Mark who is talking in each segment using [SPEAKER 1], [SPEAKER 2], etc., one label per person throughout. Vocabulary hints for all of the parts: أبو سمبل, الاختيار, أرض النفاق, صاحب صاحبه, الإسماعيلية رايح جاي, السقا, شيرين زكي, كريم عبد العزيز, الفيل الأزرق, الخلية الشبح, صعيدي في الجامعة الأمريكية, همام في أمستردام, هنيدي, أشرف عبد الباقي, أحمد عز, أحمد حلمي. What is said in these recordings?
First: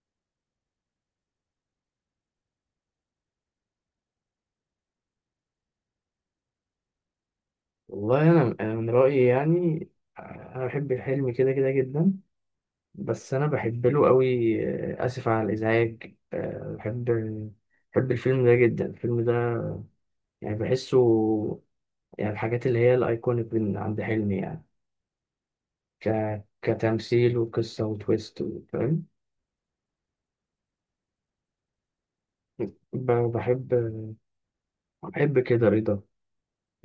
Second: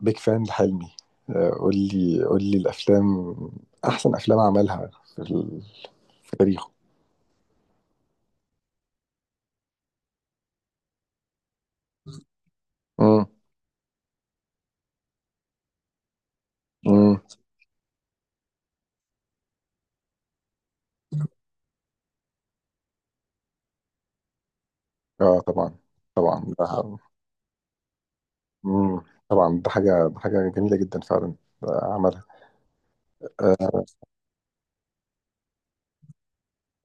[SPEAKER 1] بيك فان لحلمي. قول لي الافلام، احسن افلام عملها في, ال- في تاريخه.
[SPEAKER 2] والله انا من رايي يعني. انا بحب الحلم كده كده جدا،
[SPEAKER 1] امم.
[SPEAKER 2] بس انا بحب له قوي. آه، اسف على الازعاج. بحب
[SPEAKER 1] امم.
[SPEAKER 2] بحب الفيلم ده جدا، الفيلم ده يعني بحسه، يعني الحاجات اللي هي الايكونيك من عند حلمي يعني.
[SPEAKER 1] اه، طبعا.
[SPEAKER 2] ك
[SPEAKER 1] طبعا ده.
[SPEAKER 2] كتمثيل وقصه وتويست
[SPEAKER 1] امم.
[SPEAKER 2] فاهم؟
[SPEAKER 1] طبعا ده حاجه جميله جدا فعلا. عملها.
[SPEAKER 2] بحب. بحب كده رضا.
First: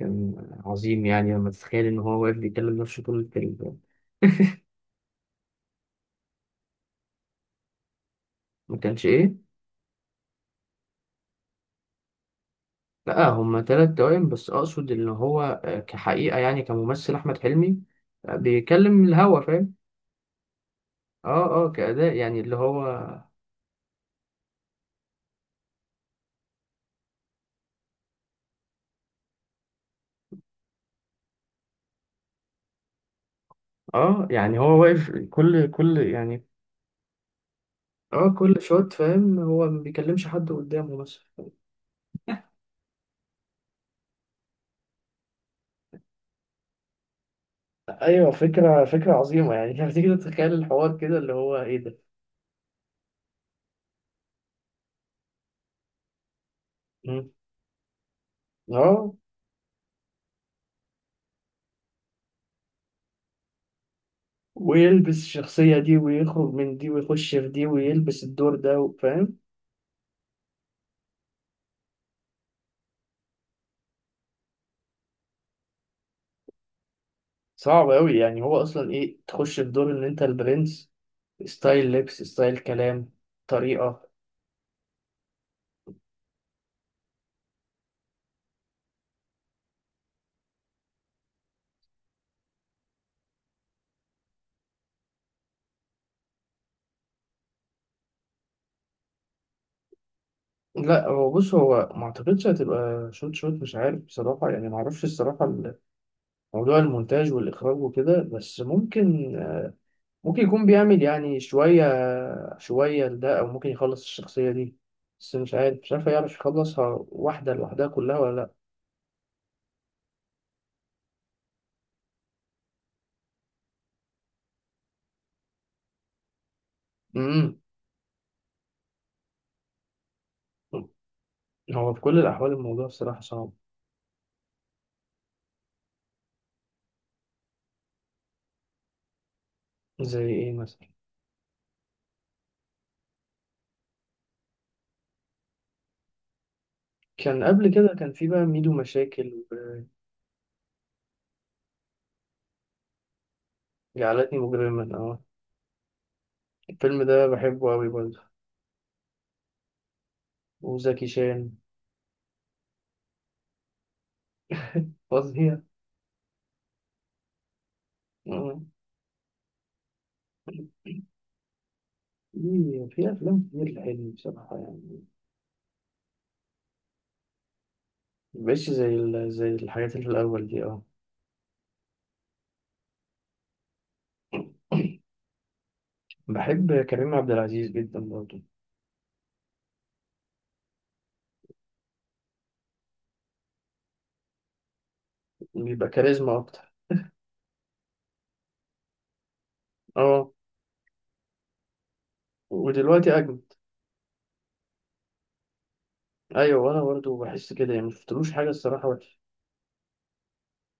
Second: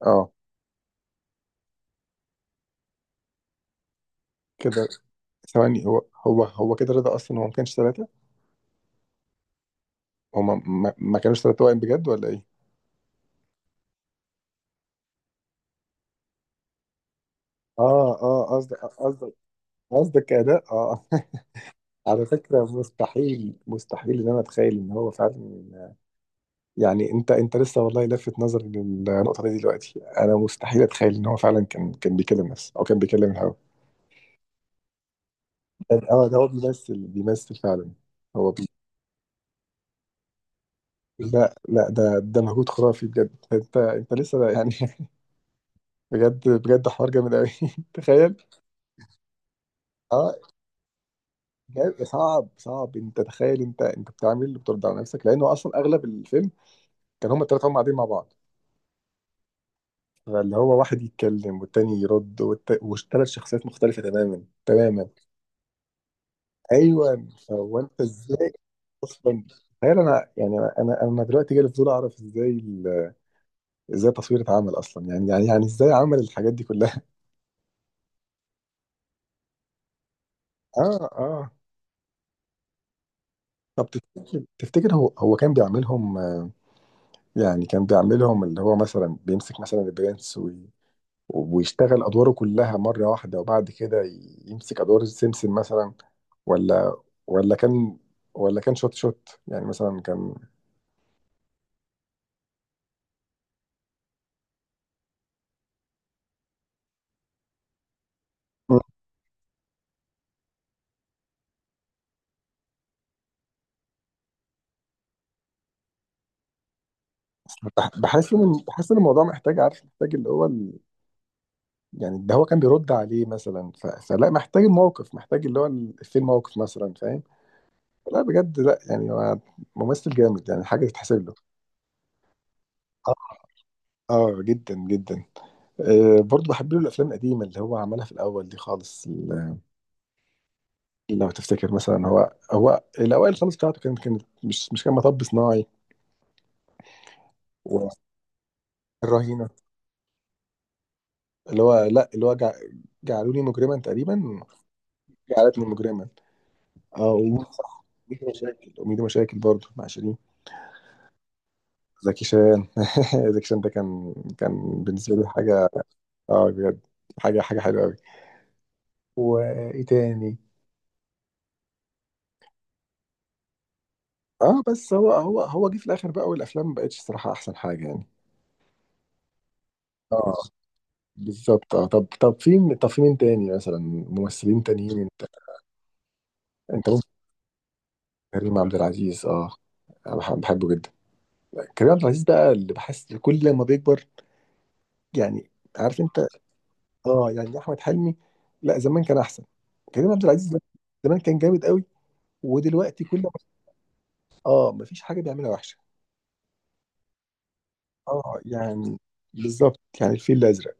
[SPEAKER 1] اه
[SPEAKER 2] عظيم يعني، لما تتخيل ان هو واقف بيكلم نفسه طول الفيلم.
[SPEAKER 1] كده. ثواني، هو كده رضا، اصلا هو ما كانش ثلاثه،
[SPEAKER 2] ما كانش ايه؟
[SPEAKER 1] هما ما كانوش ثلاثه توائم بجد ولا ايه؟
[SPEAKER 2] لا، هما تلات توائم، بس أقصد إن هو كحقيقة يعني، كممثل أحمد حلمي
[SPEAKER 1] اه اه، قصدك
[SPEAKER 2] بيكلم من
[SPEAKER 1] قصدك
[SPEAKER 2] الهوا، فاهم؟
[SPEAKER 1] قصدك اداء، اه.
[SPEAKER 2] اه اه، كأداء
[SPEAKER 1] على
[SPEAKER 2] يعني اللي
[SPEAKER 1] فكره،
[SPEAKER 2] هو.
[SPEAKER 1] مستحيل ان انا اتخيل ان هو فعلا، يعني انت لسه والله لفت نظري للنقطه دي دلوقتي، انا مستحيل اتخيل ان هو فعلا كان بيكلم نفسه او كان بيكلم الهوا.
[SPEAKER 2] اه، يعني هو واقف كل
[SPEAKER 1] اه، ده
[SPEAKER 2] يعني.
[SPEAKER 1] هو بيمثل فعلا.
[SPEAKER 2] اه،
[SPEAKER 1] هو
[SPEAKER 2] كل
[SPEAKER 1] بي...
[SPEAKER 2] شوت، فاهم، هو ما بيكلمش حد قدامه مثلا.
[SPEAKER 1] لا لا، ده مجهود خرافي بجد، انت لسه يعني. بجد بجد، حوار جامد قوي.
[SPEAKER 2] ايوه،
[SPEAKER 1] تخيل.
[SPEAKER 2] فكرة عظيمة يعني. لما تيجي
[SPEAKER 1] اه
[SPEAKER 2] تتخيل الحوار كده، اللي هو ايه ده.
[SPEAKER 1] صعب انت تخيل، انت بتعمل بترد على نفسك، لانه اصلا اغلب الفيلم
[SPEAKER 2] مم.
[SPEAKER 1] كان هما الثلاثه هما قاعدين مع بعض،
[SPEAKER 2] اه،
[SPEAKER 1] فاللي هو واحد يتكلم والتاني يرد وثلاث شخصيات مختلفه تماما تماما.
[SPEAKER 2] ويلبس الشخصية دي ويخرج من دي
[SPEAKER 1] ايوه،
[SPEAKER 2] ويخش في دي
[SPEAKER 1] فهو انت
[SPEAKER 2] ويلبس
[SPEAKER 1] ازاي
[SPEAKER 2] الدور ده، فاهم؟
[SPEAKER 1] اصلا تخيل؟ انا يعني انا دلوقتي جالي فضول اعرف ازاي التصوير اتعمل اصلا، يعني ازاي عمل الحاجات دي كلها.
[SPEAKER 2] صعب أوي، يعني هو أصلا إيه؟ تخش في دور إن أنت البرنس،
[SPEAKER 1] اه اه.
[SPEAKER 2] ستايل لبس، ستايل كلام،
[SPEAKER 1] طب
[SPEAKER 2] طريقة.
[SPEAKER 1] تفتكر، هو كان بيعملهم يعني كان بيعملهم اللي هو مثلا بيمسك مثلا البرنس ويشتغل ادواره كلها مره واحده، وبعد كده يمسك ادوار سمسم مثلا؟ ولا، ولا كان، ولا كان شوت شوت يعني مثلا كان.
[SPEAKER 2] لا، هو بص، هو ما اعتقدش هتبقى شوت شوت، مش عارف بصراحة يعني، ما اعرفش الصراحة موضوع المونتاج والإخراج وكده، بس
[SPEAKER 1] مم.
[SPEAKER 2] ممكن يكون بيعمل يعني شوية شوية لده، أو ممكن يخلص الشخصية دي، بس مش عارف يعرف يخلصها واحدة لوحدها كلها
[SPEAKER 1] بحس
[SPEAKER 2] ولا لأ.
[SPEAKER 1] ان الموضوع محتاج، عارف، محتاج اللي هو، يعني ده هو كان بيرد عليه مثلا فلا محتاج الموقف، محتاج اللي هو في الموقف مثلا، فاهم.
[SPEAKER 2] امم
[SPEAKER 1] لا بجد، لا يعني هو ممثل جامد، يعني حاجه تتحسب له.
[SPEAKER 2] هو في كل الأحوال الموضوع
[SPEAKER 1] آه،
[SPEAKER 2] الصراحة صعب.
[SPEAKER 1] اه، جدا جدا. برضه بحب له الافلام القديمه اللي هو عملها في الاول دي خالص
[SPEAKER 2] زي إيه مثلا؟
[SPEAKER 1] لو تفتكر مثلا هو، هو الاوائل خالص بتاعته، كانت مش كان مطب صناعي،
[SPEAKER 2] كان قبل كده، كان في بقى ميدو مشاكل
[SPEAKER 1] والرهينه، اللي هو، لا اللي هو جعلوني مجرما
[SPEAKER 2] جعلتني
[SPEAKER 1] تقريبا.
[SPEAKER 2] مجرما، اه.
[SPEAKER 1] جعلتني مجرما،
[SPEAKER 2] الفيلم
[SPEAKER 1] اه.
[SPEAKER 2] ده بحبه أوي برضه.
[SPEAKER 1] وميدو مشاكل، وميدو مشاكل برضه مع شيرين.
[SPEAKER 2] وزكي شان.
[SPEAKER 1] زكي شان. زكي شان ده كان، كان بالنسبة لي
[SPEAKER 2] فظيع.
[SPEAKER 1] حاجة. اه بجد، حاجة حلوة أوي.
[SPEAKER 2] آه.
[SPEAKER 1] وإيه تاني؟
[SPEAKER 2] في أفلام كتير حلوة بصراحة
[SPEAKER 1] اه، بس
[SPEAKER 2] يعني.
[SPEAKER 1] هو هو جه في الآخر بقى، والأفلام ما بقتش صراحة أحسن حاجة يعني.
[SPEAKER 2] مبقتش زي زي الحاجات اللي في
[SPEAKER 1] اه
[SPEAKER 2] الأول دي، اه.
[SPEAKER 1] بالظبط. اه طب طب في مين تاني مثلا، ممثلين تانيين انت؟
[SPEAKER 2] بحب
[SPEAKER 1] انت ممكن.
[SPEAKER 2] كريم عبد العزيز جدا برضه.
[SPEAKER 1] كريم عبد العزيز، اه. أنا بحبه جدا. كريم عبد العزيز بقى اللي بحس كل لما بيكبر، يعني،
[SPEAKER 2] بيبقى
[SPEAKER 1] عارف انت.
[SPEAKER 2] كاريزما أكتر.
[SPEAKER 1] اه، يعني احمد حلمي لا زمان كان احسن، كريم عبد
[SPEAKER 2] اه،
[SPEAKER 1] العزيز زمان كان جامد قوي ودلوقتي
[SPEAKER 2] ودلوقتي
[SPEAKER 1] كل،
[SPEAKER 2] أجمل.
[SPEAKER 1] اه مفيش حاجه بيعملها وحشه.
[SPEAKER 2] أيوة، وأنا برضه بحس كده يعني، مشفتلوش
[SPEAKER 1] اه
[SPEAKER 2] حاجة الصراحة
[SPEAKER 1] يعني
[SPEAKER 2] وحشة.
[SPEAKER 1] بالظبط، يعني الفيل الازرق،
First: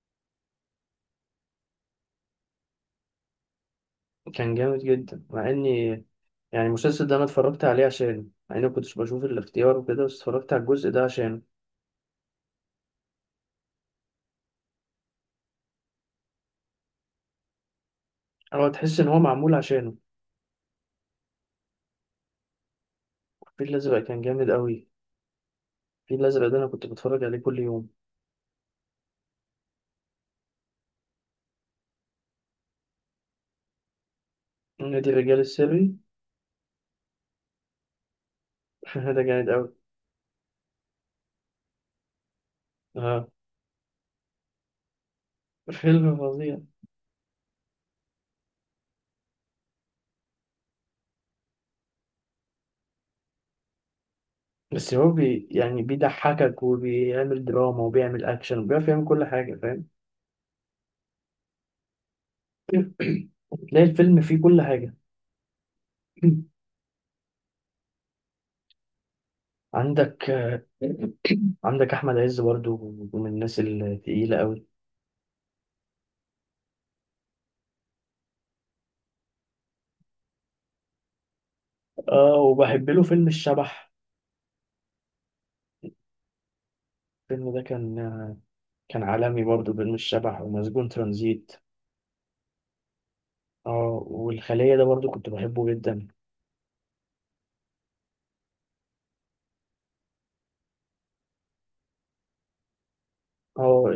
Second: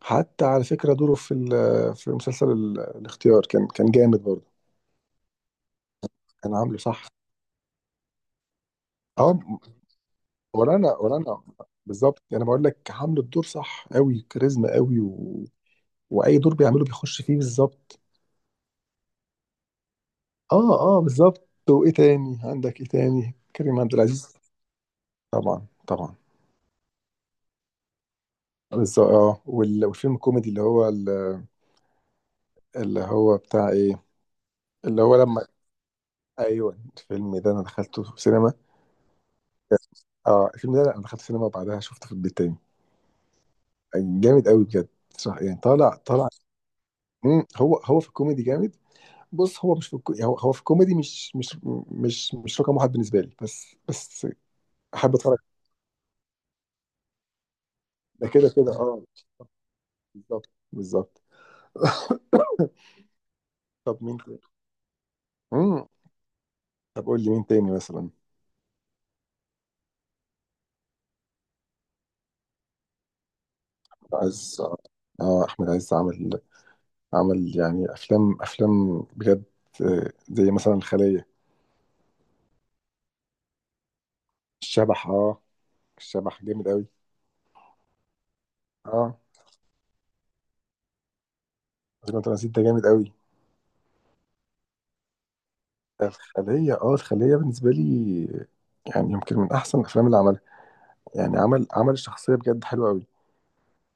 [SPEAKER 1] حتى على فكره دوره في في مسلسل الاختيار كان كان جامد برضه،
[SPEAKER 2] كان جامد جدا، مع إني
[SPEAKER 1] كان
[SPEAKER 2] يعني
[SPEAKER 1] عامله
[SPEAKER 2] المسلسل
[SPEAKER 1] صح.
[SPEAKER 2] ده أنا اتفرجت عليه عشان، مع إني كنتش بشوف
[SPEAKER 1] اه،
[SPEAKER 2] الاختيار وكده، بس اتفرجت على
[SPEAKER 1] ولا
[SPEAKER 2] الجزء
[SPEAKER 1] انا
[SPEAKER 2] ده
[SPEAKER 1] ولا
[SPEAKER 2] عشانه.
[SPEAKER 1] انا. بالظبط، انا بقول لك عامل الدور صح قوي، كاريزما قوي، و... واي دور بيعمله بيخش فيه بالظبط.
[SPEAKER 2] هو تحس إن هو معمول عشانه.
[SPEAKER 1] اه اه بالظبط. وايه تاني عندك، ايه تاني
[SPEAKER 2] الفيل
[SPEAKER 1] كريم عبد
[SPEAKER 2] الأزرق كان
[SPEAKER 1] العزيز؟
[SPEAKER 2] جامد أوي.
[SPEAKER 1] طبعا طبعا
[SPEAKER 2] الفيل الأزرق ده أنا كنت بتفرج عليه كل يوم.
[SPEAKER 1] بالظبط. اه والفيلم الكوميدي اللي هو بتاع ايه، اللي
[SPEAKER 2] نادي
[SPEAKER 1] هو
[SPEAKER 2] الرجال
[SPEAKER 1] لما،
[SPEAKER 2] السري.
[SPEAKER 1] ايوه، الفيلم ده انا دخلته في سينما.
[SPEAKER 2] ده جامد أوي.
[SPEAKER 1] اه، الفيلم ده انا دخلت سينما وبعدها شفته في البيت تاني،
[SPEAKER 2] اه،
[SPEAKER 1] جامد قوي بجد، صح يعني، طالع
[SPEAKER 2] فيلم
[SPEAKER 1] طالع.
[SPEAKER 2] فظيع.
[SPEAKER 1] مم. هو في الكوميدي جامد. بص، هو مش في الكو... يعني هو في الكوميدي مش مش رقم واحد بالنسبه لي، بس بس
[SPEAKER 2] بس هو
[SPEAKER 1] احب اتفرج،
[SPEAKER 2] يعني بيضحكك وبيعمل دراما وبيعمل
[SPEAKER 1] ده كده
[SPEAKER 2] أكشن
[SPEAKER 1] كده،
[SPEAKER 2] وبيعرف
[SPEAKER 1] اه.
[SPEAKER 2] يعمل كل حاجة، فاهم؟
[SPEAKER 1] بالظبط بالظبط.
[SPEAKER 2] تلاقي
[SPEAKER 1] طب مين
[SPEAKER 2] الفيلم
[SPEAKER 1] تاني؟
[SPEAKER 2] فيه كل حاجة.
[SPEAKER 1] مم. طب قول لي مين تاني مثلا؟
[SPEAKER 2] عندك آه، عندك أحمد عز برضو، من الناس الثقيلة
[SPEAKER 1] عايز.
[SPEAKER 2] أوي.
[SPEAKER 1] اه، احمد عز، عمل يعني افلام، افلام بجد، زي مثلا الخلية.
[SPEAKER 2] اه، وبحب له فيلم الشبح.
[SPEAKER 1] الشبح، اه، الشبح جامد قوي.
[SPEAKER 2] الفيلم ده كان
[SPEAKER 1] اه
[SPEAKER 2] عالمي برضو، فيلم الشبح ومسجون ترانزيت.
[SPEAKER 1] زي ما انت نسيت، ده جامد قوي.
[SPEAKER 2] اه، والخلية ده برضو كنت بحبه جدا.
[SPEAKER 1] الخلية، اه، الخلية بالنسبة لي يعني يمكن من أحسن الأفلام اللي عملها، يعني عمل الشخصية بجد حلوة أوي.
[SPEAKER 2] اه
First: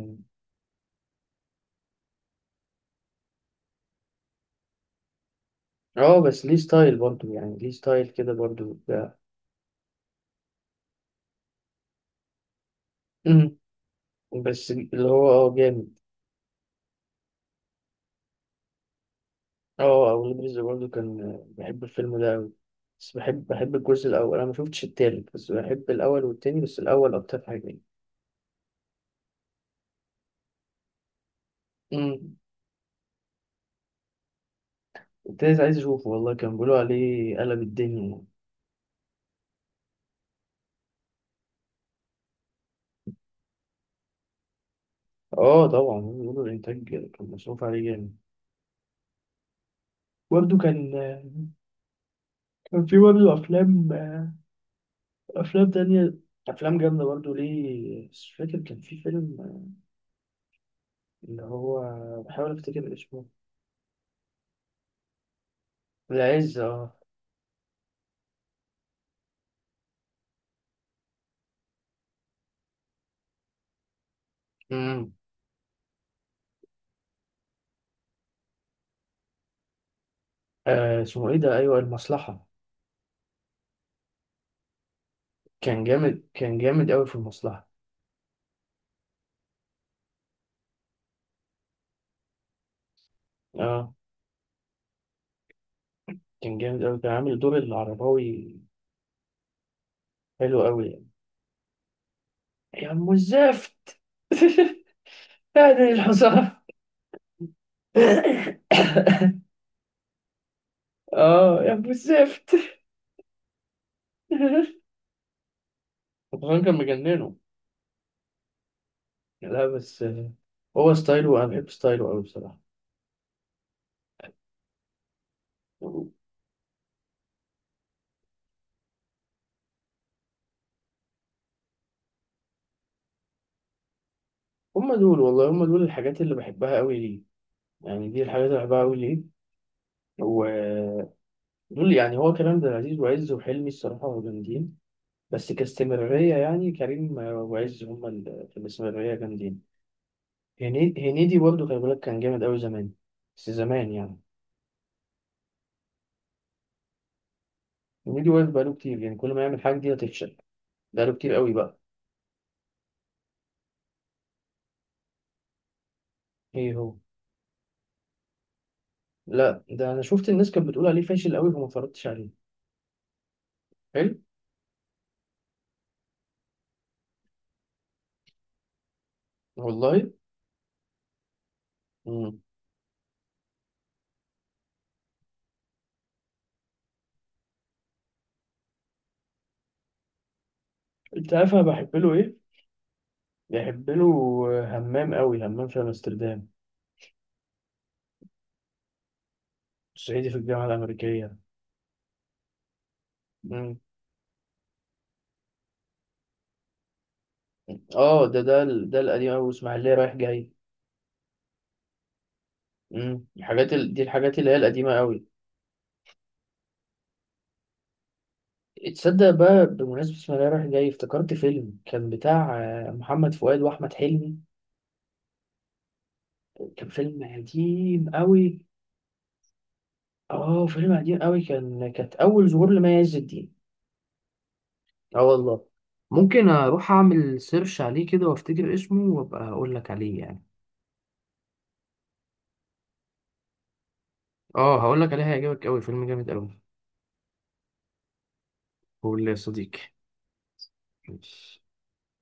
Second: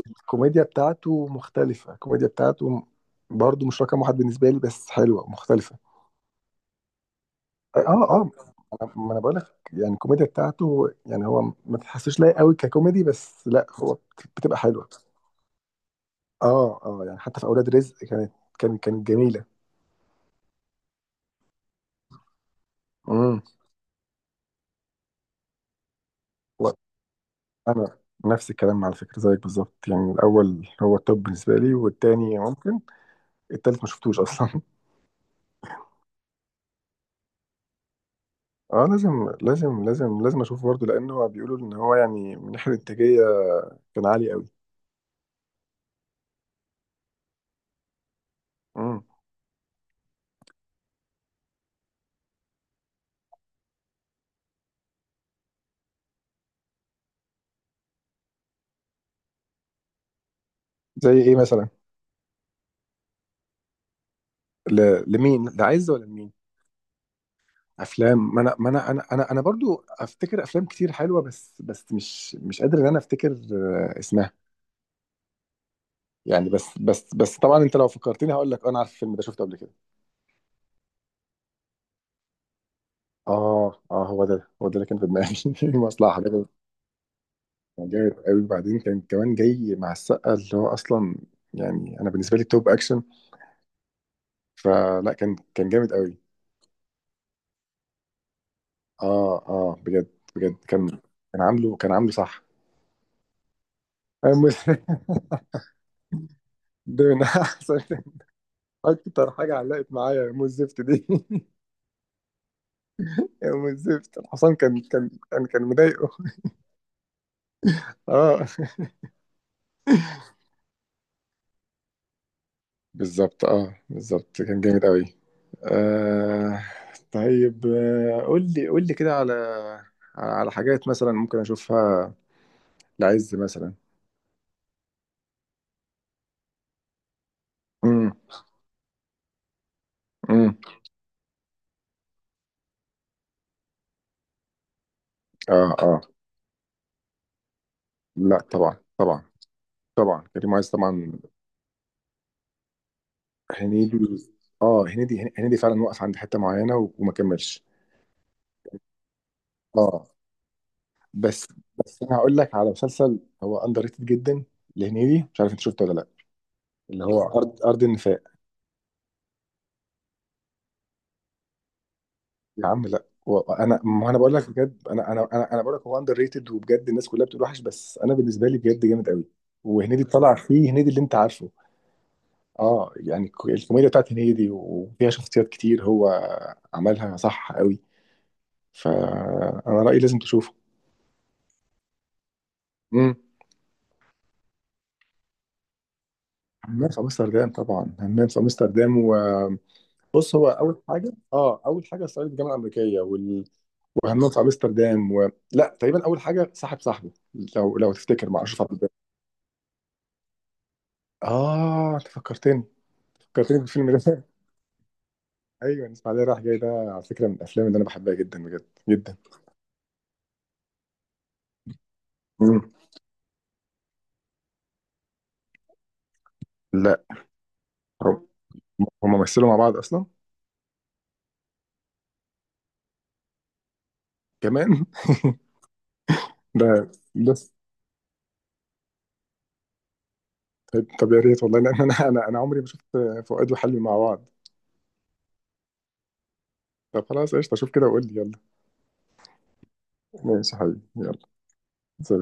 [SPEAKER 1] الكوميديا بتاعته مختلفة، الكوميديا بتاعته برضه مش رقم واحد بالنسبة لي، بس حلوة ومختلفة.
[SPEAKER 2] اه، بس ليه ستايل برضو يعني، ليه
[SPEAKER 1] اه اه،
[SPEAKER 2] ستايل كده برضو
[SPEAKER 1] ما
[SPEAKER 2] وبتاع.
[SPEAKER 1] أنا بقول لك يعني الكوميديا بتاعته، يعني هو ما تحسوش لايق أوي ككوميدي، بس
[SPEAKER 2] مم.
[SPEAKER 1] لا هو بتبقى
[SPEAKER 2] بس
[SPEAKER 1] حلوة.
[SPEAKER 2] اللي هو جامد.
[SPEAKER 1] اه اه يعني حتى في أولاد رزق كانت، كانت جميلة.
[SPEAKER 2] اه، أولاد رزق برضو كان بحب الفيلم ده أوي، بس
[SPEAKER 1] امم.
[SPEAKER 2] بحب الجزء الأول. أنا ما شفتش التالت، بس بحب الأول والتاني، بس الأول أكتر حاجة يعني.
[SPEAKER 1] انا نفس الكلام على فكره زيك بالظبط، يعني الاول هو التوب بالنسبه لي
[SPEAKER 2] مم.
[SPEAKER 1] والتاني ممكن، التالت ما شفتوش اصلا.
[SPEAKER 2] التالت عايز أشوفه والله. كان بيقولوا عليه قلب الدنيا يعني.
[SPEAKER 1] اه، لازم لازم لازم لازم اشوفه برضه، لانه هو بيقولوا ان هو يعني من ناحيه الانتاجيه كان عالي قوي.
[SPEAKER 2] اه طبعا، بيقولوا الإنتاج كان مصروف عليه جامد.
[SPEAKER 1] امم.
[SPEAKER 2] برضو كان في برضو أفلام تانية، أفلام جامدة برضو ليه. مش فاكر، كان في فيلم
[SPEAKER 1] زي ايه
[SPEAKER 2] اللي
[SPEAKER 1] مثلا؟
[SPEAKER 2] هو، بحاول أفتكر اسمه.
[SPEAKER 1] لمين، لعز ولا لمين؟
[SPEAKER 2] العز، اه.
[SPEAKER 1] افلام، ما انا ما انا انا انا انا برضو افتكر افلام كتير حلوه، بس مش قادر ان انا افتكر اسمها
[SPEAKER 2] امم
[SPEAKER 1] يعني، بس طبعا انت لو فكرتني هقول لك انا عارف الفيلم ده شفته قبل كده.
[SPEAKER 2] اسمه ايه ده؟ ايوه، المصلحة.
[SPEAKER 1] اه اه، هو ده اللي كان في دماغي.
[SPEAKER 2] كان
[SPEAKER 1] مصلحه.
[SPEAKER 2] جامد، كان جامد قوي في المصلحة.
[SPEAKER 1] كان جامد قوي، وبعدين كان كمان جاي مع السقا اللي هو اصلا يعني انا بالنسبه لي توب اكشن،
[SPEAKER 2] اه،
[SPEAKER 1] فلا كان جامد قوي.
[SPEAKER 2] كان جامد قوي، كان عامل دور العرباوي،
[SPEAKER 1] اه اه بجد، بجد
[SPEAKER 2] حلو قوي
[SPEAKER 1] كان،
[SPEAKER 2] يعني.
[SPEAKER 1] كان عامله صح.
[SPEAKER 2] يا ام الزفت.
[SPEAKER 1] أنا
[SPEAKER 2] هذه الحصان.
[SPEAKER 1] ده من احسن. اكتر حاجه علقت معايا يا ام الزفت دي.
[SPEAKER 2] اه، يا ام الزفت.
[SPEAKER 1] يا ام الزفت الحصان كان كان مضايقه.
[SPEAKER 2] الحصان كان مجننه.
[SPEAKER 1] اه
[SPEAKER 2] لا بس هو ستايله، انا بحب ستايله قوي بصراحة.
[SPEAKER 1] بالظبط. اه بالظبط كان جامد قوي. آه. طيب، قول لي، كده على على حاجات مثلا ممكن اشوفها، العز مثلا.
[SPEAKER 2] هم دول والله، هم دول الحاجات اللي بحبها قوي ليه،
[SPEAKER 1] امم.
[SPEAKER 2] يعني دي الحاجات اللي بحبها قوي
[SPEAKER 1] امم.
[SPEAKER 2] ليه. دول يعني، هو كريم عبد العزيز وعز وحلمي، الصراحة جامدين، بس
[SPEAKER 1] اه اه.
[SPEAKER 2] كاستمرارية يعني، كريم وعز هما
[SPEAKER 1] لا
[SPEAKER 2] اللي في
[SPEAKER 1] طبعا
[SPEAKER 2] الاستمرارية
[SPEAKER 1] طبعا
[SPEAKER 2] جامدين.
[SPEAKER 1] طبعا. كريم عايز
[SPEAKER 2] هنيدي،
[SPEAKER 1] طبعا.
[SPEAKER 2] هنيدي برضه خلي بالك كان جامد أوي زمان، بس زمان يعني.
[SPEAKER 1] هنيدي. اه، هنيدي فعلا وقف عند حته معينه وما كملش.
[SPEAKER 2] هنيدي واقف بقاله كتير يعني، كل ما يعمل حاجة دي
[SPEAKER 1] اه.
[SPEAKER 2] هتفشل. بقاله كتير
[SPEAKER 1] بس
[SPEAKER 2] أوي بقى.
[SPEAKER 1] انا هقول لك على مسلسل هو اندر ريتد جدا لهنيدي، مش عارف انت شفته ولا لا،
[SPEAKER 2] إيه هو؟
[SPEAKER 1] اللي هو ارض النفاق.
[SPEAKER 2] لا، ده أنا شفت الناس كانت بتقول عليه فاشل أوي فما اتفرجتش عليه.
[SPEAKER 1] يا عم لا، وانا ما
[SPEAKER 2] حلو
[SPEAKER 1] انا بقول لك بجد، انا انا انا انا بقول لك هو اندر ريتد، وبجد الناس كلها بتقول وحش، بس انا بالنسبه لي بجد جامد قوي. وهنيدي
[SPEAKER 2] والله.
[SPEAKER 1] طلع فيه هنيدي اللي انت عارفه،
[SPEAKER 2] مم.
[SPEAKER 1] اه، يعني الكوميديا بتاعت هنيدي وفيها شخصيات كتير هو عملها صح قوي، فانا رايي لازم تشوفه.
[SPEAKER 2] أنت عارف أنا بحب له إيه؟
[SPEAKER 1] امم.
[SPEAKER 2] بحب له همام أوي، همام في أمستردام،
[SPEAKER 1] همام في امستردام، طبعا همام في امستردام.
[SPEAKER 2] صعيدي في
[SPEAKER 1] وبص، هو
[SPEAKER 2] الجامعة
[SPEAKER 1] اول حاجه،
[SPEAKER 2] الأمريكية.
[SPEAKER 1] اه، اول حاجه صعيدي في الجامعه الامريكيه
[SPEAKER 2] مم.
[SPEAKER 1] وهمام في امستردام و... لا تقريبا اول حاجه صاحب صاحبه، لو
[SPEAKER 2] اه،
[SPEAKER 1] تفتكر، مع اشرف عبد الباقي.
[SPEAKER 2] ده القديم قوي، اسماعيليه رايح جاي.
[SPEAKER 1] اه انت فكرتني، فكرتني
[SPEAKER 2] الحاجات
[SPEAKER 1] بالفيلم
[SPEAKER 2] دي
[SPEAKER 1] ده.
[SPEAKER 2] الحاجات اللي هي القديمه قوي.
[SPEAKER 1] ايوه، الاسماعيليه رايح جاي ده على فكره من الافلام اللي انا بحبها جدا بجد جدا.
[SPEAKER 2] تصدق بقى، بمناسبه اسماعيليه رايح جاي افتكرت فيلم كان بتاع
[SPEAKER 1] مم.
[SPEAKER 2] محمد فؤاد واحمد حلمي، كان
[SPEAKER 1] لا،
[SPEAKER 2] فيلم قديم
[SPEAKER 1] هم
[SPEAKER 2] قوي.
[SPEAKER 1] هم مثلوا مع بعض اصلا.
[SPEAKER 2] اه، فيلم قديم قوي، كانت اول ظهور لمي عز الدين.
[SPEAKER 1] كمان.
[SPEAKER 2] اه والله، ممكن
[SPEAKER 1] ده
[SPEAKER 2] اروح اعمل
[SPEAKER 1] بس.
[SPEAKER 2] سيرش عليه كده وافتكر اسمه وابقى اقول لك عليه يعني.
[SPEAKER 1] طيب، طب يا ريت والله، لان انا عمري ما شفت فؤاد وحلمي مع بعض.
[SPEAKER 2] اه، هقول لك عليه، هيعجبك قوي، فيلم جامد قوي.
[SPEAKER 1] طب خلاص، قشطه، اشوف كده وقول لي. يلا.
[SPEAKER 2] قول لي يا صديقي.
[SPEAKER 1] ماشي يا حبيبي، يلا.
[SPEAKER 2] ماشي.
[SPEAKER 1] سلام.